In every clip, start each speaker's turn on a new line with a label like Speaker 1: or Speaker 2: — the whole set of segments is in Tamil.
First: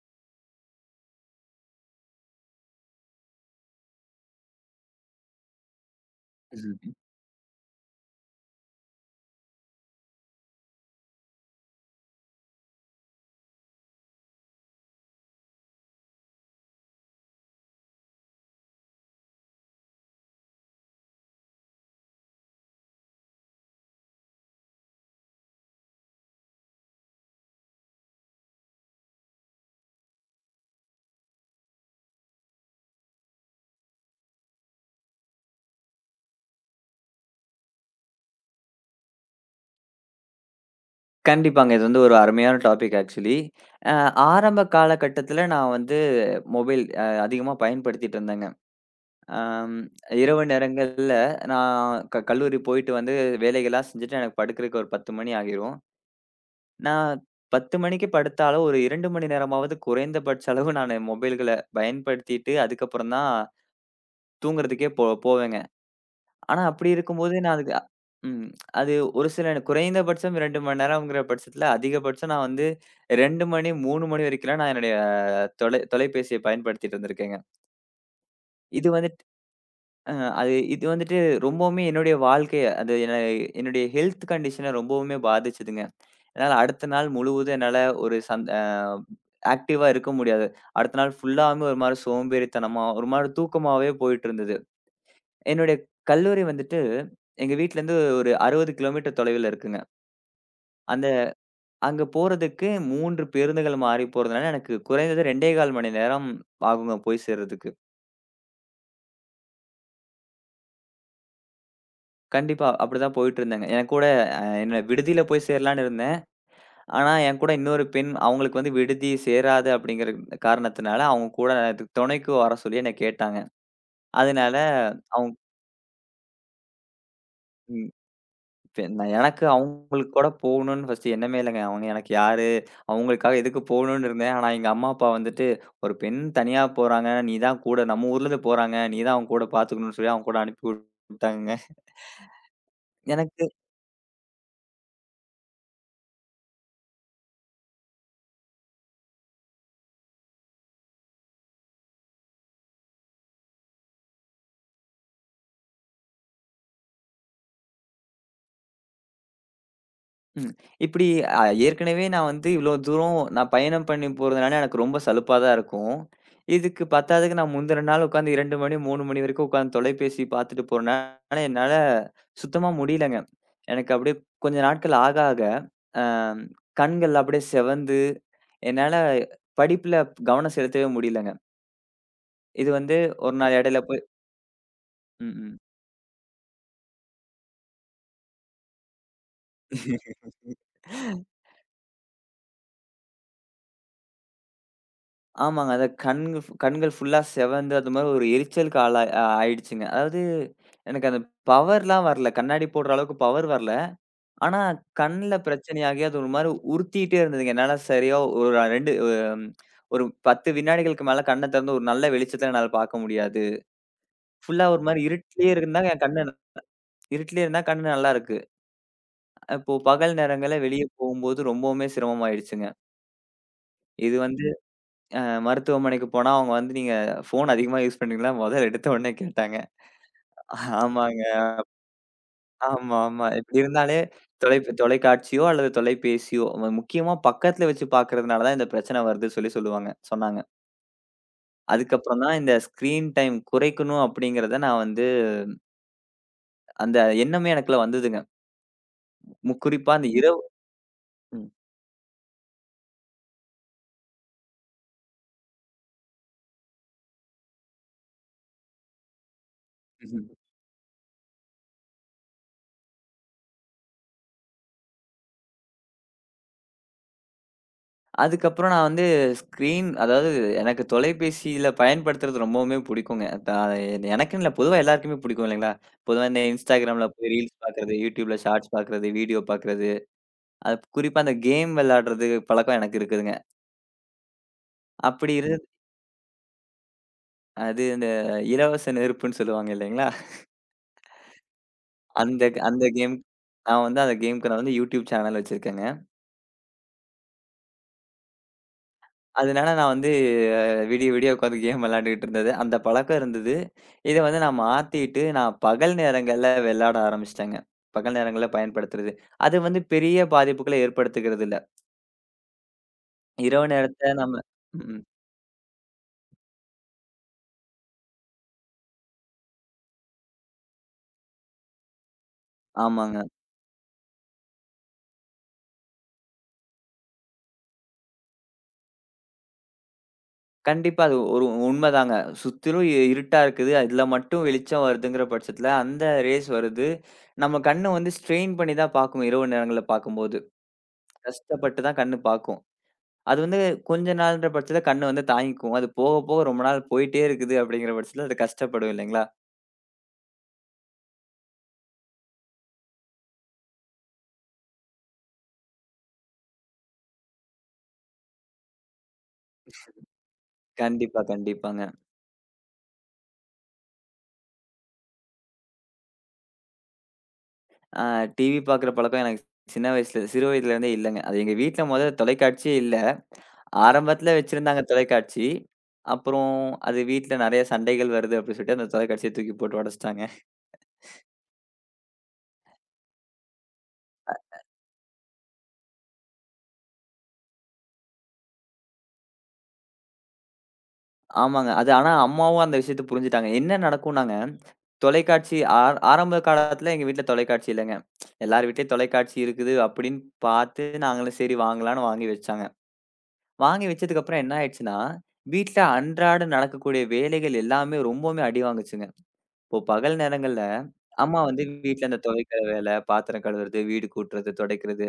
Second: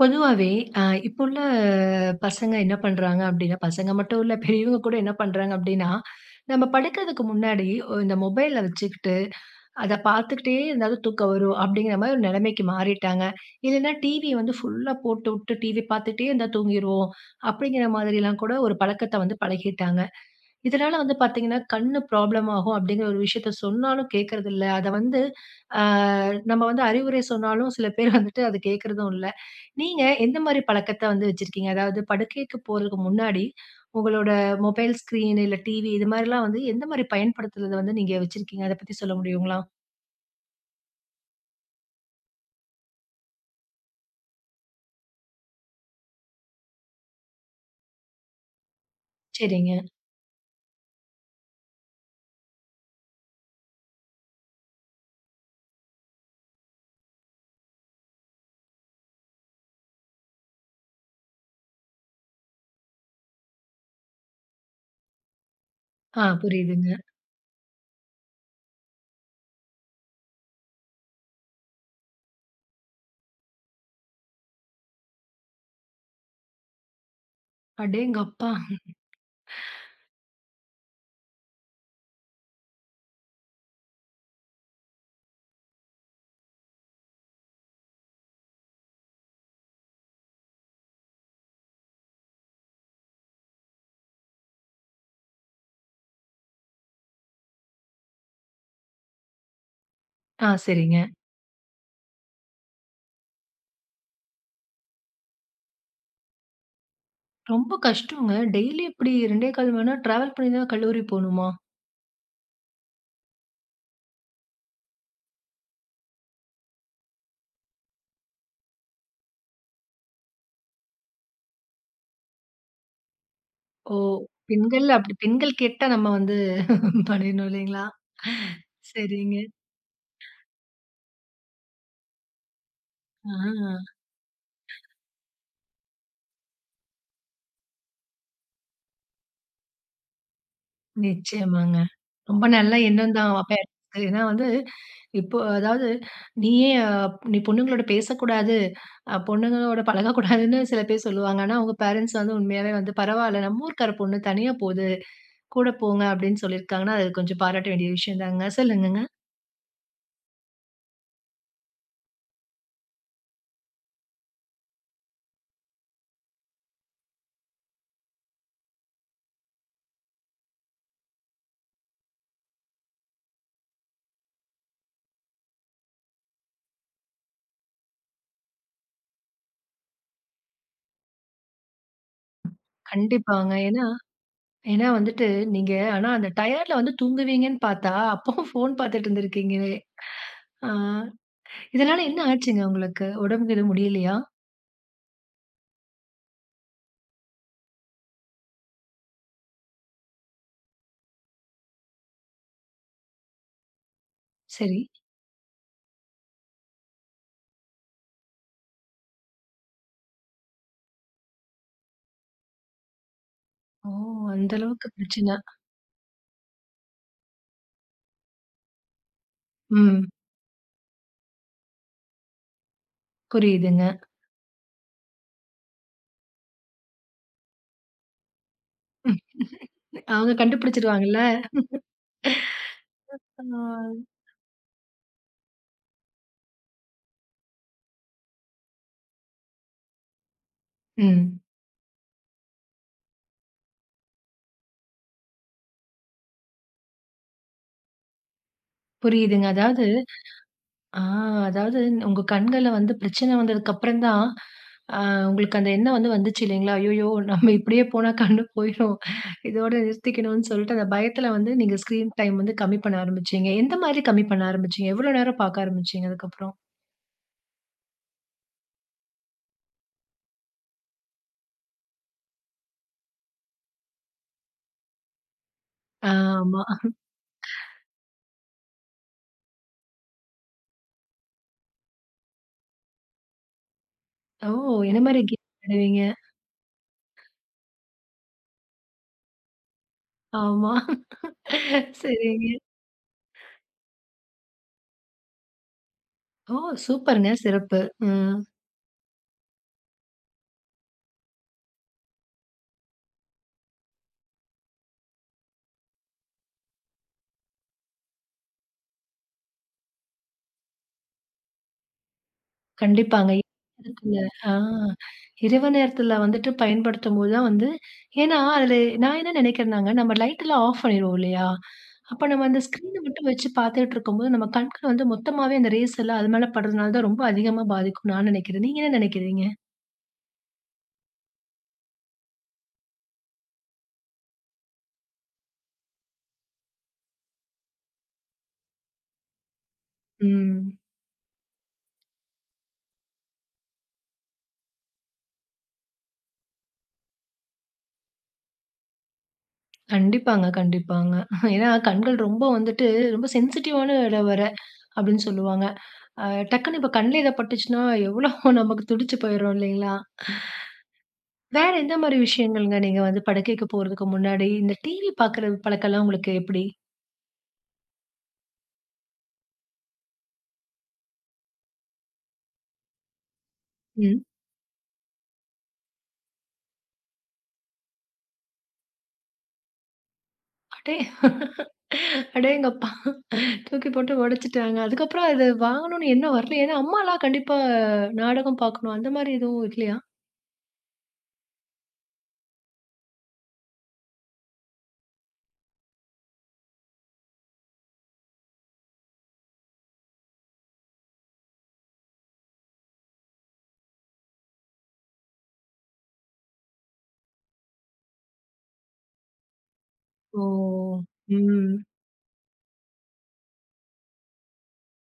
Speaker 1: பொதுவாவே, அ இப்போ உள்ள பசங்க என்ன பண்றாங்க அப்டின்னா, பசங்க மட்டும் இல்ல பெரியவங்க கூட என்ன பண்றாங்க அப்டின்னா, நம்ம
Speaker 2: ம்.
Speaker 1: படுக்கிறதுக்கு முன்னாடி இந்த மொபைல வச்சுக்கிட்டு, அத பார்த்துக்கிட்டே இருந்தாலும் தூக்கம் வரும் அப்டிங்கிற மாரி ஒரு நிலைமைக்கு மாறிட்டாங்க. இல்லன்னா டிவி வந்து ஃபுல்லா போட்டுவுட்டு டிவி பார்த்துட்டே இருந்தா தூங்கிருவோம், அப்டிங்கிற மாதிரிலாம் கூட ஒரு பழக்கத்த வந்து பழகிட்டாங்க. இதனால வந்து பார்த்தீங்கன்னா, கண்ணு ப்ராப்ளம் ஆகும் அப்படிங்கிற ஒரு விஷயத்த சொன்னாலும் கேட்கறதில்ல. அத வந்து ஆ நம்ம வந்து அறிவுரை சொன்னாலும் சில பேர் வந்துட்டு அத கேட்கறதும் இல்ல. நீங்க எந்த மாரி பழக்கத்த வந்து வச்சிருக்கீங்க? அதாவது படுக்கைக்கு போறதுக்கு முன்னாடி உங்களோட மொபைல் ஸ்க்ரீன் இல்ல டிவி இது மாரிலாம் வந்து எந்த மாரி பயன்படுத்துறத வந்து நீங்க வச்சிருக்கீங்க? அத பத்தி சொல்ல முடியுங்களா?
Speaker 2: கண்டிப்பாங்க. இது வந்து ஒரு அருமையான டாபிக் ஆக்சுவலி. அ ஆரம்ப காலகட்டத்தில நான் வந்து மொபைல் அதிகமா பயன்படுத்திட்டு இருந்தேங்க.
Speaker 1: சரிங்க.
Speaker 2: அம் இரவு நேரங்கள்ல நான் கல்லூரி போயிட்டு வந்து வேலைகள்லாம் செஞ்சுட்டு எனக்கு படுக்கிறதுக்கு ஒரு 10 மணி ஆகிரும். நான் 10 மணிக்கு படுத்தாலும் ஒரு 2 மணி நேரமாவது குறைந்தபட்ச அளவு நானு மொபைல்கள பயன்படுத்திட்டு, அதுக்கப்புறம் தான் தூங்குறதுக்கே போவேங்க.
Speaker 1: ஆ,
Speaker 2: ஆனா அப்படி
Speaker 1: புரியுதுங்க.
Speaker 2: இருக்கும்போது நான் அதுக்கு ம். அது ஒரு சில எனக்கு குறைந்தபட்சம் 2 மணி நேரம்ங்கிற பட்சத்தில, அதிகபட்சம் நான் வந்து 2 மணி, 3 மணி வரைக்கும்லாம் நான் என்னுடைய தொலைபேசிய பயன்படுத்திட்டு இருந்திருக்கேங்க.
Speaker 1: அடேங்கப்பா!
Speaker 2: இது வந்துட்டு அ அது இது வந்துட்டு ரொம்பவுமே என்னுடைய வாழ்க்கைய அது என்ன என்னுடைய ஹெல்த் கண்டிஷன ரொம்பவுமே பாதிச்சதுங்க. என்னால அடுத்த நாள் முழுவதும் என்னால ஒரு சந் அ ஆக்டிவா இருக்க முடியாது. அடுத்த நாள் ஃபுல்லாவுமே ஒரு மாரி சோம்பேறித்தனமா, ஒரு மாரி தூக்கமாவே போயிட்டு இருந்தது. என்னுடைய கல்லூரி வந்துட்டு, எங்க வீட்லருந்து ஒரு 60 கிலோமீட்டர் தொலைவில இருக்குங்க.
Speaker 1: ஆ, சரிங்க.
Speaker 2: அந்த அங்க போறதுக்கு 3 பேருந்துகள் மாறி போறதுனால, எனக்கு குறைந்தது 2 1/4 மணி நேரம் ஆகுங்க போய் சேர்றதுக்கு.
Speaker 1: ரொம்ப கஷ்டங்க. டெய்லி இப்படி 2 1/4 மணி நேரம் டிராவல் பண்ணி தான் கல்லூரி போணுமா?
Speaker 2: கண்டிப்பா. அப்படிதான் போயிட்டுருந்தேங்க. என் கூட என்ன விடுதியில போய் சேரலான்னு இருந்தேன். ஆனா, என் கூட இன்னொரு பெண் அவங்களுக்கு வந்து விடுதி சேராது அப்படிங்கிற காரணத்தினால, அவங்க கூட எனக்கு துணைக்கு வர சொல்லி என்ன கேட்டாங்க.
Speaker 1: ஓ!
Speaker 2: அதனால, அவங்க
Speaker 1: பெண்கள் கேட்டா நம்ம வந்து பண்ணிடணும் இல்லைங்களா?
Speaker 2: ம். இப்ப நான்
Speaker 1: சரிங்க.
Speaker 2: எனக்கு அவங்களுக்கு கூட போகணும்னு ஃபர்ஸ்ட் எண்ணமே இல்லங்க. அவங்க எனக்கு யாரு? அவங்களுக்காக எதுக்கு
Speaker 1: ஆ,
Speaker 2: போகணும்னு இருந்தேன். ஆனா எங்க அம்மா, அப்பா வந்துட்டு, "ஒரு பெண் தனியா போறாங்க. நீ தான் கூட நம்ம ஊர்லேருந்து போறாங்க. நீ தான் அவங்க கூட பார்த்துக்கணும்னு" சொல்லி அவங்க கூட அனுப்பி விட்டாங்கங்க.
Speaker 1: நிச்சயமாங்க. ரொம்ப நல்ல எண்ணம் தான்.
Speaker 2: எனக்கு
Speaker 1: அப்ப ஏன்னா வந்து, இப்போ அதாவது நீயே நீ பொண்ணுங்களோட பேசக்கூடாது, பொண்ணுங்களோட பழகக்கூடாதுன்னு சில பேர் சொல்லுவாங்க. ஆனா உங்க பேரன்ட்ஸ் வந்து உண்மையாவே வந்து பரவால்ல, நம்ம ஊர்க்கார பொண்ணு தனியா போது, கூட போங்க அப்படின்னு சொல்லியிருக்காங்கன்னா, அது கொஞ்சம் பாராட்ட வேண்டிய விஷயம் தாங்க. சொல்லுங்கங்க.
Speaker 2: ம். இப்டி ஏற்கனவே நான் வந்து இவ்ளோ தூரம் நான் பயணம் பண்ணி போறதுனால எனக்கு ரொம்ப சலுப்பா தான் இருக்கும். இதுக்கு பத்தாததுக்கு நான் முந்தின நாள் உட்காந்து 2 மணி, 3 மணி வரைக்கும் உட்காந்து தொலைபேசி பார்த்துட்டு போறனால என்னால சுத்தமா முடியலங்க. எனக்கு அப்டியே கொஞ்ச நாட்கள் ஆக ஆக அ கண்கள் அப்டியே செவந்து என்னால படிப்புல கவனம் செலுத்தவே முடியலங்க. இது வந்து ஒரு
Speaker 1: கண்டிப்பாங்க.
Speaker 2: நாள் இடையில
Speaker 1: ஏன்னா
Speaker 2: போய்
Speaker 1: ஏன்னா வந்துட்டு
Speaker 2: ம், ம்.
Speaker 1: நீங்க ஆனா அந்த டயர்ட்ல வந்து தூங்குவீங்கன்னு பார்த்தா, அப்பவும் ஃபோன் பார்த்துட்டு இருந்திருக்கீங்களே! ஆ. இதனால என்ன ஆச்சுங்க உங்களுக்கு? உடம்புக்கு எதுவும் முடியலையா?
Speaker 2: ஆமாங்க. அத கண்கள் ஃபுல்லா செவந்து அது மாரி ஒரு எரிச்சலுக்கு ஆளா ஆயிடுச்சுங்க. அதாவது எனக்கு அந்த பவர்லாம் வரல. கண்ணாடி போடுற அளவுக்கு பவர் வரல. ஆனா
Speaker 1: சரி.
Speaker 2: கண்ல பிரச்சனையாகி அது ஒரு மாரி உறுத்திட்டே இருந்ததுங்க. என்னால சரியா ஒரு 10 வினாடிகளுக்கு மேல கண்ண திறந்து ஒரு நல்ல வெளிச்சத்த என்னால பார்க்க முடியாது.
Speaker 1: ஓ! அந்த
Speaker 2: ஃபுல்லா ஒரு
Speaker 1: அளவுக்கு
Speaker 2: மாரி
Speaker 1: பிரச்சனை.
Speaker 2: இருட்டிலேயே இருந்தா என் கண்ணு இருட்டிலேயே இருந்தா கண்ணு நல்லா இருக்கு. இப்போ
Speaker 1: ம்.
Speaker 2: பகல் நேரங்கள்ல வெளிய போகும்போது ரொம்பவுமே சிரமமாயிடுச்சுங்க.
Speaker 1: புரியுதுங்க.
Speaker 2: இது வந்து அ மருத்துவமனைக்கு போனா, அவங்க வந்து "நீங்க ஃபோன் அதிகமா யூஸ் பண்றீங்களா?" மொதல் எடுத்த உடனே கேட்டாங்க.
Speaker 1: அவங்க கண்டுபிடிச்சுருவாங்கல்ல.
Speaker 2: ஆமாங்க. ஆமா, ஆமா. இப்டி இருந்தாலே
Speaker 1: ஆ.
Speaker 2: தொலைக்காட்சியோ அல்லது தொலைபேசியோ, முக்கியமா பக்கத்துல வச்சு பார்க்கறதுனால தான் இந்த பிரச்சனை வருதுன்னு சொல்லி சொன்னாங்க.
Speaker 1: ம்.
Speaker 2: அதுக்கப்புறம் தான் இந்த ஸ்க்ரீன் டைம் குறைக்கணும் அப்படிங்கிறத நான் வந்து அந்த எண்ணமே எனக்குள்ள வந்ததுங்க.
Speaker 1: புரியுதுங்க. அதாவது
Speaker 2: குறிப்பா அந்த இரவு
Speaker 1: ஆ அதாவது உங்க கண்கள்ல வந்து பிரச்சனை வந்ததுக்கு அப்புறம் தான், அ உங்களுக்கு அந்த எண்ணம் வந்து வந்துச்சு இல்லைங்களா? ஐயய்யோ! நம்ம இப்படியே போனா கண்ணு போயிரும். இதோட
Speaker 2: ம்.
Speaker 1: நிறுத்திக்கணும்னு சொல்லிட்டு அந்த பயத்துல வந்து நீங்க ஸ்க்ரீன் டைம் வந்து கம்மி பண்ண ஆரம்பிச்சீங்க. எந்த மாதிரி கம்மி பண்ண ஆரம்பிச்சீங்க? எவ்வளோ நேரம் பார்க்க ஆரம்பிச்சீங்க அதுக்கப்புறம்?
Speaker 2: அதுக்கப்புறம் நான் வந்து ஸ்க்ரீன் அதாவது எனக்கு தொலைபேசியில பயன்படுத்துறது ரொம்பவுமே பிடிக்குங்க. எனக்குன்னு இல்ல, பொதுவா எல்லாருக்குமே பிடிக்கும் இல்லைங்களா?
Speaker 1: ஆ.
Speaker 2: பொதுவா இந்த
Speaker 1: ஆமா.
Speaker 2: Instagramல போய் ரீல்ஸ் பார்க்கிறது, YouTubeல ஷார்ட்ஸ் பார்க்கிறது, வீடியோ பார்க்கிறது, அது குறிப்பா அந்த கேம் விளையாடுறது பழக்கம் எனக்கு இருக்குதுங்க.
Speaker 1: ஓ! என்ன மாரி
Speaker 2: அப்படி
Speaker 1: கேம்
Speaker 2: இரு
Speaker 1: விளையாடுவீங்க?
Speaker 2: அது இந்த இலவச நெருப்புன்னு சொல்லுவாங்க இல்லைங்களா?
Speaker 1: ஆமா.
Speaker 2: அந்த
Speaker 1: சரிங்க.
Speaker 2: அந்த கேம் நான் வந்து அந்த கேம்க்கு நான் வந்து YouTube சேனல் வச்சிருக்கேங்க.
Speaker 1: ஓ! சூப்பருங்க. சிறப்பு. ம்.
Speaker 2: அதனால நான் வந்து விடிய விடிய உட்காந்து கேம் விளையாண்டுகிட்டு இருந்தது. அந்த பழக்கம் இருந்தது. இத வந்து நான் மாத்திட்டு, நான் பகல் நேரங்கள்ல விளையாட ஆரம்பிச்சுட்டேங்க. பகல் நேரங்கள்ல பயன்படுத்துறது. அது வந்து பெரிய பாதிப்புகள ஏற்படுத்துகிறது இல்ல.
Speaker 1: கண்டிப்பாங்க.
Speaker 2: இரவு
Speaker 1: இரவு
Speaker 2: நேரத்த
Speaker 1: நேரத்துல
Speaker 2: நம்ம
Speaker 1: ஆ
Speaker 2: ம்.
Speaker 1: இரவு நேரத்தில வந்துட்டு பயன்படுத்தும்போது தான் வந்து ஏன்னா அதில நான் என்ன நினைக்கிறேன்னாங்க, நம்ம லைட்லாம் ஆஃப் பண்ணிருவோம் இல்லையா? அப்ப நம்ம அந்த ஸ்க்ரீன
Speaker 2: ஆமாங்க.
Speaker 1: மட்டும் வச்சு பார்த்துட்டு இருக்கும்போது, நம்ம கண்கள் வந்து மொத்தமாவே அந்த ரேஸ் எல்லாம் அது மேல படுறதுனால தான் ரொம்ப அதிகமா பாதிக்கும்னு நான் நினைக்கிறேன். நீங்க என்ன நினைக்கிறீங்க?
Speaker 2: கண்டிப்பா அது ஒரு உண்மதாங்க. சுத்திலும் இருட்டா இருக்குது. அதுல மட்டும் வெளிச்சம் வருதுங்கிற பட்சத்துல, அந்த ரேஸ் வருது. நம்ம கண்ணு வந்து ஸ்ட்ரெயின் பண்ணி தான் பாக்கும். இரவு நேரங்கள்ல பாக்கும்போது.
Speaker 1: ம்.
Speaker 2: கஷ்டப்பட்டு தான் கண்ணு பாக்கும். அது வந்து கொஞ்ச நாள்ன்ற பட்சத்தில கண்ணு வந்து தாங்கிக்கும். அது போக, போக ரொம்ப நாள் போயிட்டே இருக்குது அப்படிங்கிற பட்சத்தில அது கஷ்டப்படும் இல்லைங்களா?
Speaker 1: கண்டிப்பாங்க, கண்டிப்பாங்க. ஏன்னா கண்கள் ரொம்ப வந்துட்டு ரொம்ப சென்சிட்டிவான இடம் வேற, அப்படின்னு சொல்லுவாங்க. டக்குன்னு இப்ப கண்ல எதா பட்டுச்சுன்னா, எவ்ளோ நமக்கு துடிச்சு போயிரும் இல்லைங்களா?
Speaker 2: கண்டிப்பா,
Speaker 1: வேற
Speaker 2: கண்டிப்பாங்க.
Speaker 1: எந்த மாரி விஷயங்கள்ங்க நீங்க வந்து படுக்கைக்கு போறதுக்கு முன்னாடி, இந்த டிவி பாக்குற பழக்கம்லாம் உங்களுக்கு எப்படி?
Speaker 2: ஆ டிவி பார்க்குற பழக்கம் எனக்கு சின்ன வயசுல சிறு வயதிலேருந்தே இல்லங்க. அது எங்க வீட்ல மொதல்ல தொலைக்காட்சியே இல்ல.
Speaker 1: ம்.
Speaker 2: ஆரம்பத்தில வச்சிருந்தாங்க தொலைக்காட்சி. அப்புறம் அது வீட்ல நெறைய சண்டைகள் வருது அப்படின்னு சொல்லிட்டு அந்த தொலைக்காட்சிய தூக்கி போட்டு உடைச்சுட்டாங்க.
Speaker 1: அடே அடேங்கப்பா! தூக்கி போட்டு உடைச்சுட்டாங்க. அதுக்கப்புறம் அது வாங்கணும்னு எண்ணம் வரல. ஏன்னா, அம்மாலாம் கண்டிப்பா நாடகம் பாக்கணும். அந்த மாரி எதுவும் இல்லையா?
Speaker 2: ஆமாங்க. அது ஆனா அம்மாவும் அந்த விஷயத்த புரிஞ்சுட்டாங்க. என்ன நடக்கும்னாங்க, தொலைக்காட்சி ஆரம்ப காலத்துல எங்க வீட்ல தொலைக்காட்சி இல்லங்க. எல்லார் வீட்லயும் தொலைக்காட்சி இருக்குது அப்படின்னு பார்த்து, நாங்களும் சரி வாங்கலாம்ன்னு வாங்கி வச்சாங்க. வாங்கி வச்சதுக்கப்புறம் என்ன ஆயிடுச்சுன்னா, வீட்ல அன்றாட நடக்கக்கூடிய வேலைகள் எல்லாமே ரொம்பவுமே அடி வாங்குச்சுங்க. இப்போ பகல்
Speaker 1: ஓ!
Speaker 2: நேரங்கள்ல, அம்மா வந்து
Speaker 1: ம்.
Speaker 2: வீட்ல இந்த துவைக்கிற வேலை, பாத்திரம் கழுவுறது, வீடு கூட்டுறது, துடைக்கிறது,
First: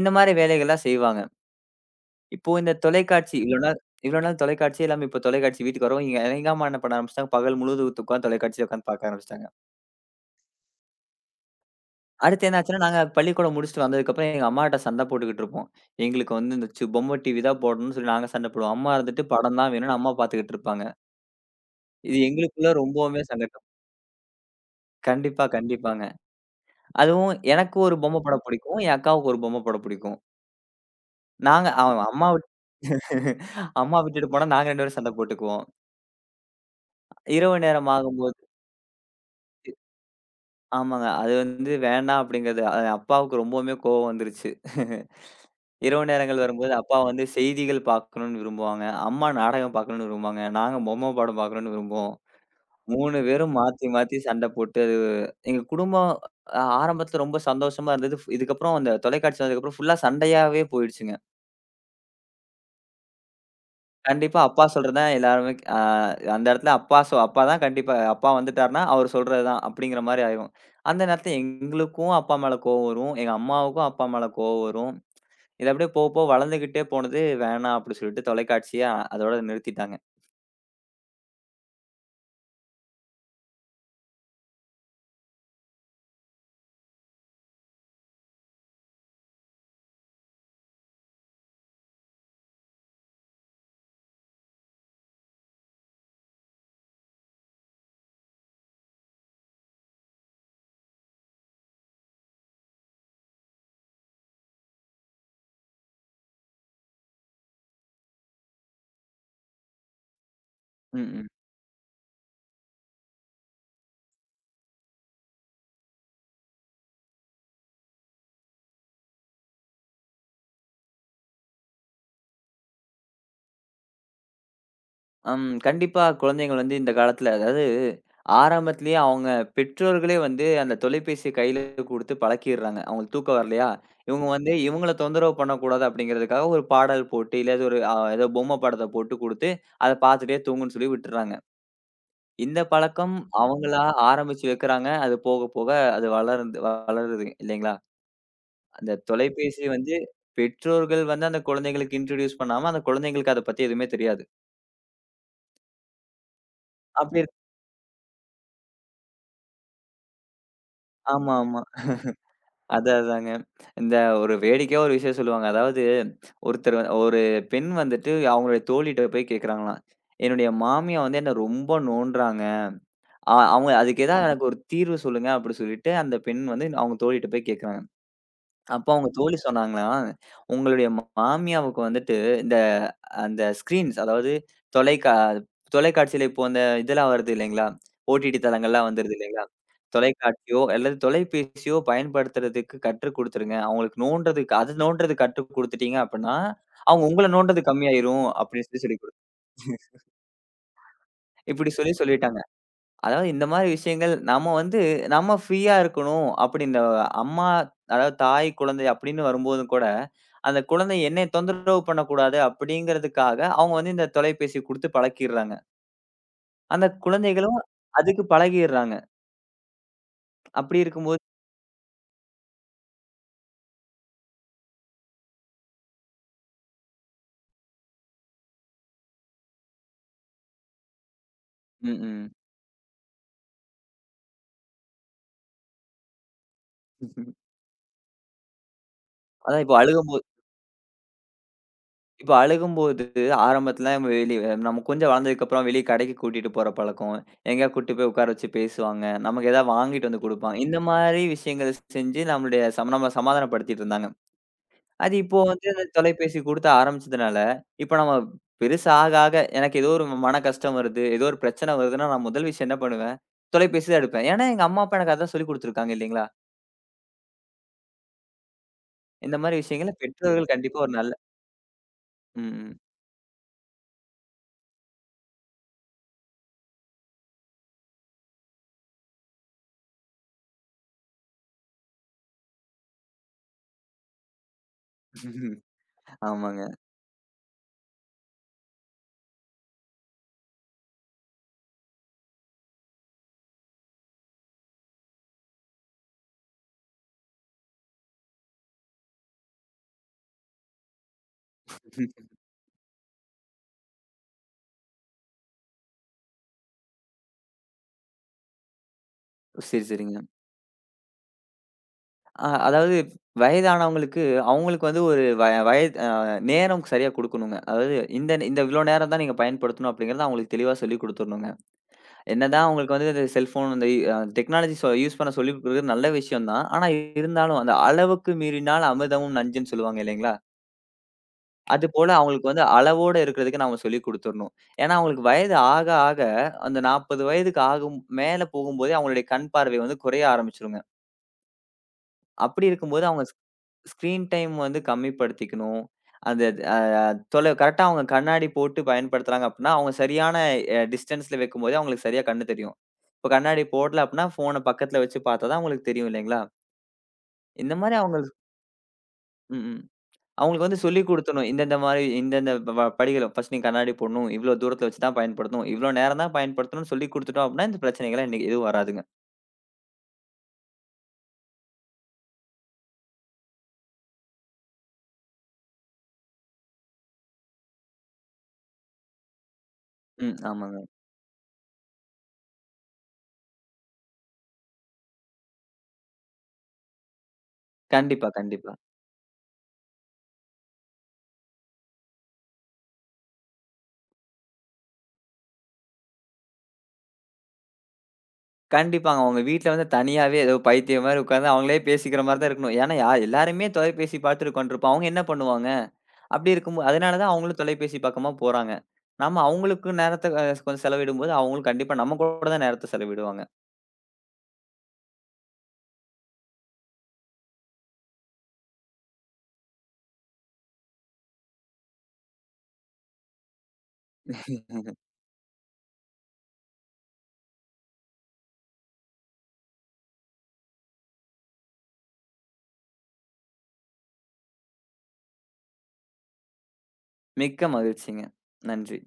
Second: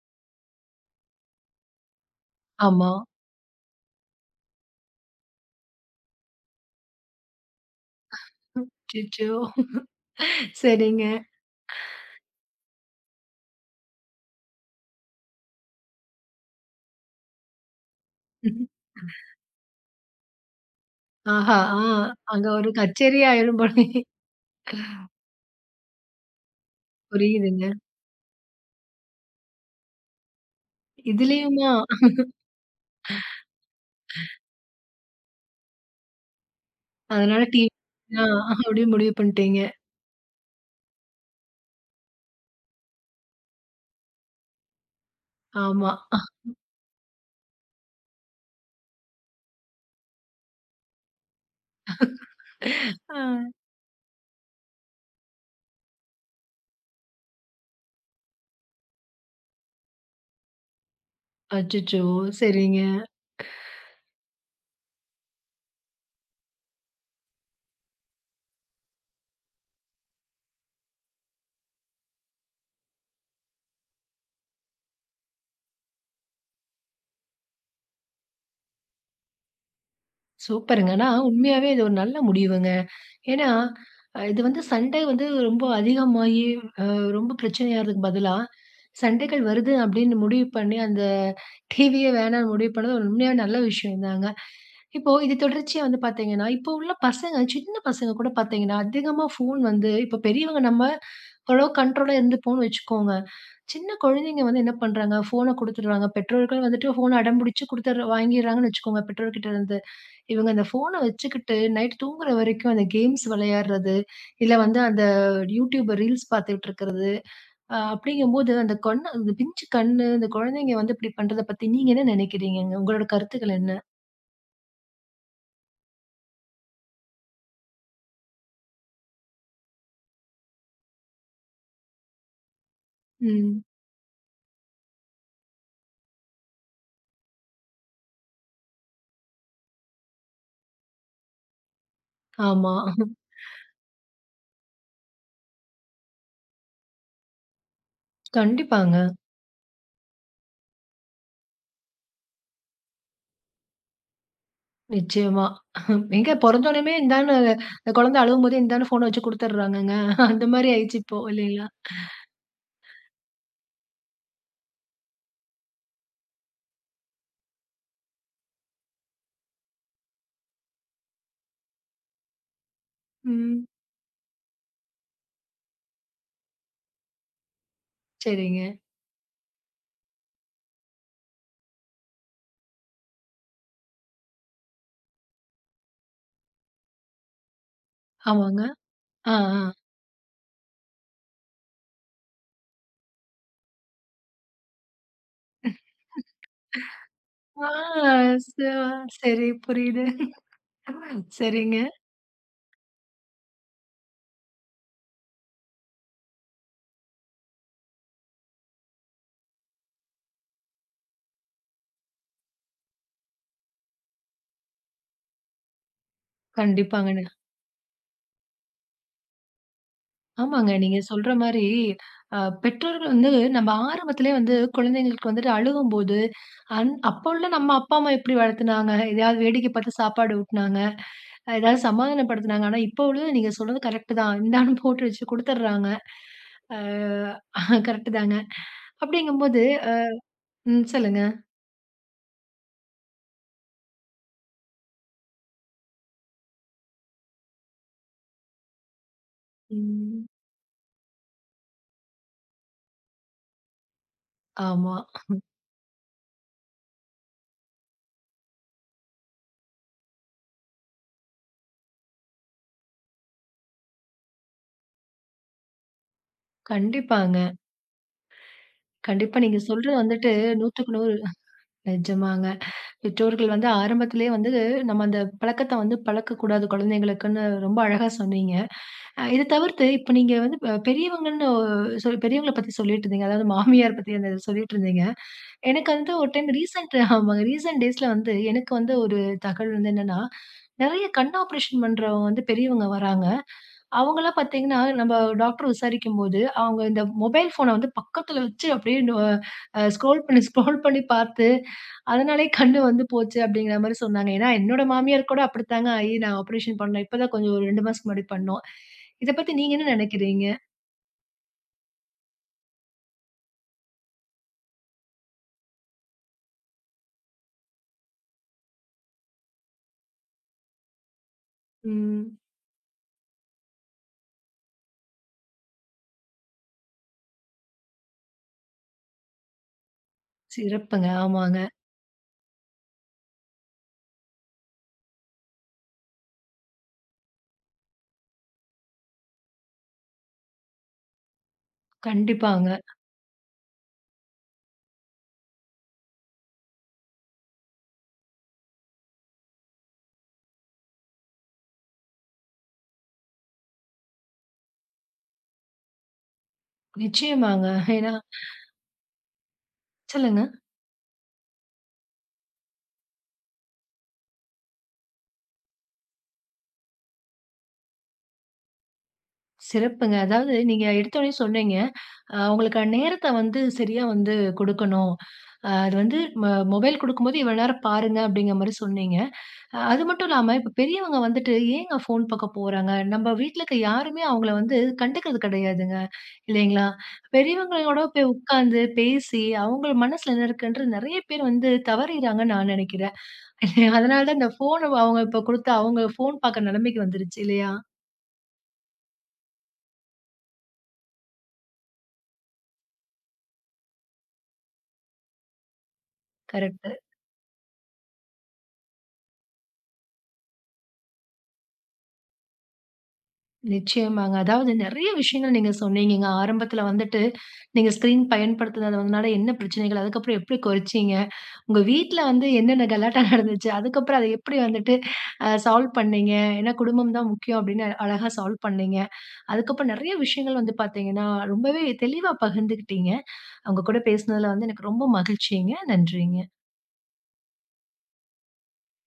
Speaker 2: இந்த மாரி வேலைகள்லாம் செய்வாங்க. இப்போ இந்த
Speaker 1: ஆமா.
Speaker 2: தொலைக்காட்சி இவ்வளோ நாள் தொலைக்காட்சி எல்லாமே இப்போ தொலைக்காட்சி வீட்டுக்கு வரும். எங்க எங்க அம்மா என்ன பண்ண ஆரம்பிச்சுட்டாங்க, பகல் முழுவதும் உட்காந்து தொலைக்காட்சியில உட்காந்து பார்க்க
Speaker 1: அச்சச்சோ!
Speaker 2: ஆரம்பிச்சுட்டாங்க.
Speaker 1: சரிங்க.
Speaker 2: அடுத்து என்ன ஆச்சுன்னா, நாங்க பள்ளிக்கூடம் முடிச்சுட்டு வந்ததுக்கப்புறம் எங்க அம்மாட்ட சண்டை போட்டுக்கிட்டு இருப்போம். எங்களுக்கு வந்து இந்த பொம்மை டிவி தான் போடணும்னு சொல்லி நாங்க சண்டை போடுவோம். அம்மா இருந்துட்டு படம் தான் வேணும்னு அம்மா பார்த்துக்கிட்டு இருப்பாங்க.
Speaker 1: ஆஹா! ஆ,
Speaker 2: இது
Speaker 1: அங்க ஒரு
Speaker 2: எங்களுக்குள்ள
Speaker 1: கச்சேரி
Speaker 2: ரொம்பவுமே
Speaker 1: ஆயிரும்
Speaker 2: சங்கட்டம்.
Speaker 1: போலயே.
Speaker 2: கண்டிப்பா, கண்டிப்பாங்க. அதுவும்
Speaker 1: புரியுதுங்க.
Speaker 2: எனக்கு ஒரு பொம்மை படம் பிடிக்கும். என் அக்காவுக்கு ஒரு பொம்மை படம் பிடிக்கும். நாங்க
Speaker 1: இதுலயுமா
Speaker 2: அம்மா விட்டு அம்மா விட்டுட்டு போனா நாங்க 2 பேரும் சண்டை போட்டுக்குவோம்.
Speaker 1: அதனால
Speaker 2: இரவு
Speaker 1: டிவி
Speaker 2: நேரம்
Speaker 1: ஆ
Speaker 2: ஆகும்போது
Speaker 1: அப்டியே முடிவு பண்ணிட்டீங்க.
Speaker 2: ஆமாங்க. அது வந்து வேண்டாம் அப்படிங்கிறது அது அப்பாவுக்கு ரொம்பவுமே கோவம் வந்துருச்சு.
Speaker 1: ஆமா.
Speaker 2: இரவு நேரங்கள் வரும்போது அப்பா வந்து செய்திகள் பார்க்கணும்னு விரும்புவாங்க. அம்மா நாடகம் பார்க்கணும்னு விரும்புவாங்க. நாங்க பொம்மை படம் பார்க்கணும்னு விரும்புவோம். 3
Speaker 1: ஆ.
Speaker 2: பேரும் மாத்தி, மாத்தி சண்ட போட்டு அது எங்க குடும்பம் ஆரம்பத்துல ரொம்ப சந்தோஷமா இருந்தது. இதுக்கப்புறம் அந்த தொலைக்காட்சி வந்ததுக்கப்புறம் ஃபுல்லா சண்டையாவே போயிடுச்சுங்க.
Speaker 1: அச்சச்சோ! சரிங்க.
Speaker 2: கண்டிப்பா அப்பா சொல்றது தான் எல்லாருமே அந்த இடத்துல அப்பா தான் கண்டிப்பா அப்பா வந்துட்டாருன்னா, அவரு சொல்றது தான் அப்படிங்கிற மாரி ஆயிரும். அந்த நேரத்துல எங்களுக்கும் அப்பா மேல கோவம் வரும். எங்க அம்மாவுக்கும் அப்பா மேல கோவம் வரும். இது அப்படியே போக போக வளர்ந்துகிட்டே போனது வேணாம் அப்படின்னு சொல்லிட்டு தொலைக்காட்சிய அதோட நிறுத்திட்டாங்க.
Speaker 1: சூப்பருங்க. ஆனா உண்மையாவே இது ஒரு நல்ல முடிவுங்க. ஏன்னா, இது வந்து சண்டை வந்து ரொம்ப அதிகமாகி அ ரொம்ப பிரச்சனையாறதுக்கு பதிலா, சண்டைகள் வருது அப்டின்னு முடிவு பண்ணி, அந்த டிவியே வேணான்னு முடிவு பண்ணது உண்மையா நல்ல விஷயம் தாங்க. இப்போ இது தொடர்ச்சியா வந்து பார்த்தீங்கன்னா, இப்போ உள்ள பசங்க சின்ன பசங்க கூட பார்த்தீங்கன்னா, அதிகமா ஃபோன் வந்து இப்போ பெரியவங்க நம்ம ஓரளவு கண்ட்ரோலா இருந்துப்போம்னு வச்சுக்கோங்க. சின்ன குழந்தைங்க வந்து என்ன பண்றாங்க, ஃபோன குடுத்துடுறாங்க. பெற்றோர்கள் வந்துட்டு ஃபோன அடம்பிடிச்சு குடுத்துற வாங்கிர்றாங்கன்னு வச்சுக்கோங்க பெற்றோர்கிட்ட இருந்து. இவங்க அந்த ஃபோன
Speaker 2: ம். ம்.
Speaker 1: வச்சுக்கிட்டு நைட் தூங்குற வரைக்கும் அந்த கேம்ஸ் விளையாடுறது, இல்ல வந்து அந்த YouTube ரீல்ஸ் பார்த்துட்டு இருக்கிறது, அப்படிங்கும்போது அந்த கண்ணு அந்த பிஞ்சு கண்ணு, அந்த குழந்தைங்க வந்து இப்படி பண்றத பத்தி நீங்க என்ன நினைக்கிறீங்கங்க? உங்களோட கருத்துக்கள் என்ன?
Speaker 2: கண்டிப்பா குழந்தைகள் வந்து இந்த காலத்துல அதாவது ஆரம்பத்திலேயே அவங்க பெற்றோர்களே வந்து அந்த தொலைபேசிய கையில குடுத்து பழக்கிடுறாங்க. அவங்களுக்கு தூக்கம்
Speaker 1: ம்.
Speaker 2: வரலையா? இவங்க வந்து இவங்கள தொந்தரவு பண்ணக்கூடாது அப்படிங்கிறதுக்காக ஒரு பாடல் போட்டு, இல்ல ஏதோ ஒரு ஏதோ பொம்மை படத்த போட்டு குடுத்து, அத பார்த்துட்டே தூங்குன்னு சொல்லி விட்டுர்றாங்க. இந்த
Speaker 1: ஆமா.
Speaker 2: பழக்கம் அவங்களா ஆரம்பிச்சு வைக்கிறாங்க. அது போக போக அது வளர்ந்து வளருது இல்லைங்களா? அந்த
Speaker 1: கண்டிப்பாங்க.
Speaker 2: தொலைபேசி வந்து பெற்றோர்கள் வந்து அந்த குழந்தைகளுக்கு இன்ட்ரோடியூஸ் பண்ணாம, அந்த குழந்தைங்களுக்கு அத பத்தி எதுவுமே தெரியாது.
Speaker 1: நிச்சயமா. எங்க பொறந்தோனமே
Speaker 2: அப்படி
Speaker 1: இந்தான்னு
Speaker 2: இருக்
Speaker 1: அந்த குழந்தை அழுவும்போதே இந்தான்னு ஃபோன வச்சு குடுத்துர்றாங்கங்க. அந்த மாரி ஆயிடுச்சு இப்போ
Speaker 2: ஆமாமா.
Speaker 1: இல்லைங்களா?
Speaker 2: அதான், அதாங்க. இந்த ஒரு வேடிக்கையா ஒரு விஷயம் சொல்லுவாங்க. அதாவது ஒரு பெண் வந்துட்டு அவங்களுடைய தோழிட்ட போய் கேட்கிறாங்களாம். "என்னுடைய மாமியா வந்து என்ன ரொம்ப நோண்டுறாங்க.
Speaker 1: ம்.
Speaker 2: அவங்க அதுக்கு ஏதாவது ஆமா. எனக்கு ஒரு தீர்வு சொல்லுங்க" அப்படி சொல்லிட்டு அந்த பெண் வந்து அவங்க தோழிட்ட போய் கேட்கிறாங்க.
Speaker 1: சரிங்க.
Speaker 2: அப்போ அவங்க தோழி சொன்னாங்களாம், "உங்களுடைய மாமியாவுக்கு வந்துட்டு இந்த அந்த ஸ்க்ரீன்ஸ் அதாவது தொலைக்கா தொலைக்காட்சியில இப்போ அந்த இதெல்லாம் வருது இல்லைங்களா? ஓடிடி
Speaker 1: ஆமாங்க.
Speaker 2: தளங்கள்லாம் வந்துருது
Speaker 1: ஆ,
Speaker 2: இல்லைங்களா?
Speaker 1: ஆ.
Speaker 2: தொலைக்காட்சியோ அல்லது தொலைபேசியோ பயன்படுத்துறதுக்கு கற்றுக் குடுத்துருங்க. அவங்களுக்கு நோன்றதுக்கு அது நோன்றது கற்றுக் குடுத்துட்டீங்க அப்படின்னா, அவங்க உங்கள நோன்றது
Speaker 1: ஆ
Speaker 2: கம்மியாயிரும்"
Speaker 1: ச
Speaker 2: அப்படின்னு சொல்லி சொல்லிக் குடு
Speaker 1: சரி, புரியுது.
Speaker 2: இப்படி
Speaker 1: சரிங்க.
Speaker 2: சொல்லி சொல்லிட்டாங்க. அதாவது இந்த மாரி விஷயங்கள் நம்ம ஃப்ரீயா இருக்கணும். அப்படி இந்த அம்மா அதாவது தாய், குழந்தை அப்படின்னு வரும்போதும் கூட, அந்த குழந்தை என்னை தொந்தரவு பண்ணக்கூடாது அப்படிங்கிறதுக்காக, அவங்க வந்து இந்த தொலைபேசி குடுத்து பழக்கிடுறாங்க. அந்த
Speaker 1: கண்டிப்பாங்கண்ண.
Speaker 2: குழந்தைகளும் அதுக்கு பழகிடுறாங்க.
Speaker 1: ஆமாங்க.
Speaker 2: அப்படி
Speaker 1: நீங்க
Speaker 2: இருக்கும்போது
Speaker 1: சொல்ற மாரி பெற்றோர்கள் வந்து நம்ம ஆரம்பத்திலேயே வந்து குழந்தைங்களுக்கு வந்துட்டு அழுவும்போது, அப்ப உள்ள நம்ம அப்பா, அம்மா எப்படி வளர்த்துனாங்க? எதையாவது வேடிக்கை பார்த்து சாப்பாடு ஊட்டுனாங்க. ஏதாவது
Speaker 2: ம், ம்.
Speaker 1: சமாதானப்படுத்துனாங்க. ஆனா, இப்ப உள்ளது நீங்க சொன்னது கரெக்ட் தான். இந்தான்னு போட்டு வச்சு குடுத்துடுறாங்க. அ கரெக்ட் தாங்க. அப்படிங்கும்போது
Speaker 2: அதான் இப்போ அழுகும்
Speaker 1: ம், சொல்லுங்க.
Speaker 2: இப்ப அழுகும்போது, ஆரம்பத்துல நம்ம கொஞ்சம் வளர்ந்ததுக்கப்புறம் வெளிய கடைக்கு கூட்டிட்டு போற பழக்கம், எங்கேயா கூட்டிட்டு போய் உட்கார வச்சு பேசுவாங்க. நமக்கு ஏதாவது வாங்கிட்டு வந்து
Speaker 1: ம்.
Speaker 2: குடுப்பாங்க. இந்த மாரி விஷயங்கள் செஞ்சு நம்ம சமாதானப்படுத்திட்டு இருந்தாங்க.
Speaker 1: ஆமா.
Speaker 2: அது இப்போ வந்து அந்த தொலைபேசி குடுத்து ஆரம்பிச்சதுனால, இப்ப நம்ம பெருசா ஆக ஆக எனக்கு ஏதோ ஒரு மன கஷ்டம் வருது, ஏதோ ஒரு பிரச்சனை வருதுன்னா, நான் முதல் விஷயம் என்ன பண்ணுவேன், தொலைபேசி தான் எடுப்பேன். ஏன்னா எங்க அம்மா, அப்பா எனக்கு அதான் சொல்லிக் குடுத்துருக்காங்க இல்லீங்களா?
Speaker 1: கண்டிப்பாங்க.
Speaker 2: இந்த
Speaker 1: கண்டிப்பா நீங்க
Speaker 2: மாரி விஷயங்கள
Speaker 1: சொல்றது வந்துட்டு
Speaker 2: பெற்றோர்கள் கண்டிப்பா ஒரு
Speaker 1: 100க்கு
Speaker 2: நல்ல
Speaker 1: 100 நிஜமாங்க.
Speaker 2: ம், ம்.
Speaker 1: பெற்றோர்கள் வந்து ஆரம்பத்திலேயே வந்து நம்ம அந்த பழக்கத்த வந்து பழக்கக்கூடாது குழந்தைங்களுக்குன்னு ரொம்ப அழகா சொன்னீங்க. இத தவிர்த்து இப்ப நீங்க வந்து பெரியவங்கன்னு பெரியவங்கள பத்தி சொல்லிட்டு இருந்தீங்க. அதாவது மாமியார் பத்தி அந்த சொல்லிட்டு இருந்தீங்க. எனக்கு வந்து ஒரு டைம்
Speaker 2: ஆமாங்க.
Speaker 1: ரீசென்ட் ஆமாங்க. ரீசென்ட் டேஸ்ல வந்து எனக்கு வந்து ஒரு தகவல் வந்து என்னன்னா, நெறைய கண் ஆப்ரேஷன் பண்றவங்க வந்து பெரியவங்க வராங்க. அவங்கலாம் பார்த்தீங்கன்னா, நம்ம டாக்டர் விசாரிக்கும்போது, அவங்க இந்த மொபைல் ஃபோன வந்து பக்கத்துல வச்சு அப்படியே நொ அ ஸ்க்ரோல் பண்ணி ஸ்க்ரோல் பண்ணி பார்த்து, அதனாலேயே கண்ணு வந்து போச்சு அப்படிங்கிற மாரி சொன்னாங்க. ஏன்னா, என்னோட மாமியார் கூட அப்படித்தாங்க ஆயி நான் ஆப்ரேஷன் பண்ணேன். இப்ப தான் கொஞ்சம் ஒரு 2 மாசத்துக்கு முன்னாடி பண்ணோம். இத பத்தி நீங்க
Speaker 2: சரி,
Speaker 1: என்ன
Speaker 2: சரிங்க.
Speaker 1: நெனைக்கிறீங்க?
Speaker 2: அதாவது வயதானவங்களுக்கு, அவங்களுக்கு வந்து ஒரு வயது நேரம் சரியா குடுக்கணுங்க. அதாவது இந்த இந்த இவ்ளோ நேரம் தான் நீங்க பயன்படுத்தணும் அப்படிங்கிறத அவங்களுக்கு தெளிவா சொல்லிக் குடுத்துரணுங்க.
Speaker 1: ம்.
Speaker 2: என்னதான் அவங்களுக்கு வந்து இந்த செல்ஃபோன் இந்த டெக்னாலஜி யூஸ் பண்ண சொல்லிக் குடுக்குறது நல்ல விஷயம் தான். ஆனா இருந்தாலும் அந்த அளவுக்கு மீறினால் அமிர்தமும் நஞ்சுன்னு சொல்லுவாங்க இல்லைங்களா?
Speaker 1: சிறப்புங்க. ஆமாங்க.
Speaker 2: அதுபோல அவங்களுக்கு வந்து அளவோட இருக்கிறதுக்கு நாம சொல்லிக் குடுத்துரணும். ஏன்னா அவங்களுக்கு வயது ஆக ஆக அந்த 40 வயதுக்கு ஆகும் மேல போகும்போதே அவங்களுடைய கண் பார்வை வந்து குறைய ஆரம்பிச்சுருங்க. அப்படி
Speaker 1: கண்டிப்பாங்க.
Speaker 2: இருக்கும்போது அவங்க ஸ்க்ரீன் டைம் வந்து கம்மிப்படுத்திக்கணும். அந்த அ தொலை கரெக்ட்டா அவங்க கண்ணாடி போட்டு பயன்படுத்துறாங்க அப்டின்னா, அவங்க சரியான டிஸ்டன்ஸ்ல வைக்கும்போதே அவங்களுக்கு சரியா கண்ணு தெரியும். இப்ப கண்ணாடி போடல அப்டின்னா, ஃபோன பக்கத்துல வச்சு பார்த்தா தான் அவங்களுக்கு தெரியும் இல்லைங்களா?
Speaker 1: நிச்சயமாங்க.
Speaker 2: இந்த மாரி
Speaker 1: ஏன்னா
Speaker 2: அவங்களுக்கு ம், ம்.
Speaker 1: சொல்லுங்க.
Speaker 2: அவங்களுக்கு வந்து சொல்லிக் குடுத்தணும். இந்தந்த மாரி இந்தந்த வ வ படிகள ஃபர்ஸ்ட் நீ கண்ணாடி போடணும். இவ்ளோ தூரத்துல வச்சு தான் பயன்படுத்தணும். இவ்ளோ நேரம் தான் பயன்படுத்தணும்னு சொல்லிக் குடுத்துட்டோம் அப்டின்னா, இந்த பிரச்சனைகள்லாம் இன்னைக்கு எதுவும் வராதுங்க.
Speaker 1: சிறப்புங்க. அதாவது நீங்க எடுத்தோனே சொன்னீங்க, உங்களுக்கு நேரத்த வந்து சரியா வந்து குடுக்கணும். அது வந்து ம மொபைல் குடுக்கும்போது இவ்வளோ நேரம் பாருங்க அப்படிங்கிற மாரி சொன்னீங்க. அது மட்டும்
Speaker 2: ம்.
Speaker 1: இல்லாம இப்ப
Speaker 2: ஆமாங்க.
Speaker 1: பெரியவங்க வந்துட்டு ஏங்க ஃபோன் பக்கம் போறாங்க? நம்ம வீட்ல இருக்க யாருமே அவங்கள வந்து கண்டுக்கிறது கிடையாதுங்க, இல்லைங்களா? பெரியவங்களோட போய்
Speaker 2: கண்டிப்பா, கண்டிப்பா.
Speaker 1: உட்கார்ந்து பேசி அவங்க மனசுல என்ன இருக்குன்ற நெறைய பேர் வந்து தவறிறாங்கன்னு நான் நெனைக்கிறேன். அதனால தான் இந்த ஃபோன அவங்க இப்ப குடுத்தா அவங்க ஃபோன் பாக்குற நிலைமைக்கு வந்துருச்சு இல்லையா?
Speaker 2: கண்டிப்பாங்க. அவங்க வீட்ல வந்து தனியாவே ஏதோ பைத்தியம் மாரி உட்கார்ந்து அவங்களே பேசிக்கிற மாரி தான் இருக்கணும். ஏன்னா எல்லாருமே தொலைபேசி பார்த்துட்டு உட்காந்துருப்போம். அவங்க என்ன பண்ணுவாங்க? அப்படி இருக்கும்போ
Speaker 1: கரெக்ட்.
Speaker 2: அதனால தான் அவங்களும் தொலைபேசி பக்கமா போறாங்க. நம்ம அவங்களுக்கு நேரத்த கொஞ்சம் செலவிடும்போது, அவங்களும் கண்டிப்பா நம்ம கூட தான் நேரத்த செலவிடுவாங்க.
Speaker 1: நிச்சயமாங்க. அதாவது நெறைய விஷயங்கள் நீங்க சொன்னீங்கங்க. ஆரம்பத்துல வந்துட்டு, நீங்க ஸ்க்ரீன் பயன்படுத்துனதுனால என்ன பிரச்சனைகள்? அதுக்கப்புறம் எப்படி குறைச்சீங்க? உங்க வீட்ல வந்து என்னென்ன கலாட்டா நடந்துச்சு? அதுக்கப்புறம் அத எப்படி வந்துட்டு சால்வ் பண்ணீங்க? ஏன்னா குடும்பம் தான் முக்கியம் அப்படின்னு அழகா சால்வ் பண்ணீங்க. அதுக்கப்புறம் நெறைய விஷயங்கள் வந்து பாத்தீங்கன்னா, ரொம்பவே தெளிவா பகிர்ந்துக்கிட்டீங்க. உங்க கூட பேசுனதுல வந்து எனக்கு ரொம்ப மகிழ்ச்சிங்க. நன்றிங்க.
Speaker 2: மிக்க மகிழ்ச்சிங்க. நன்றி.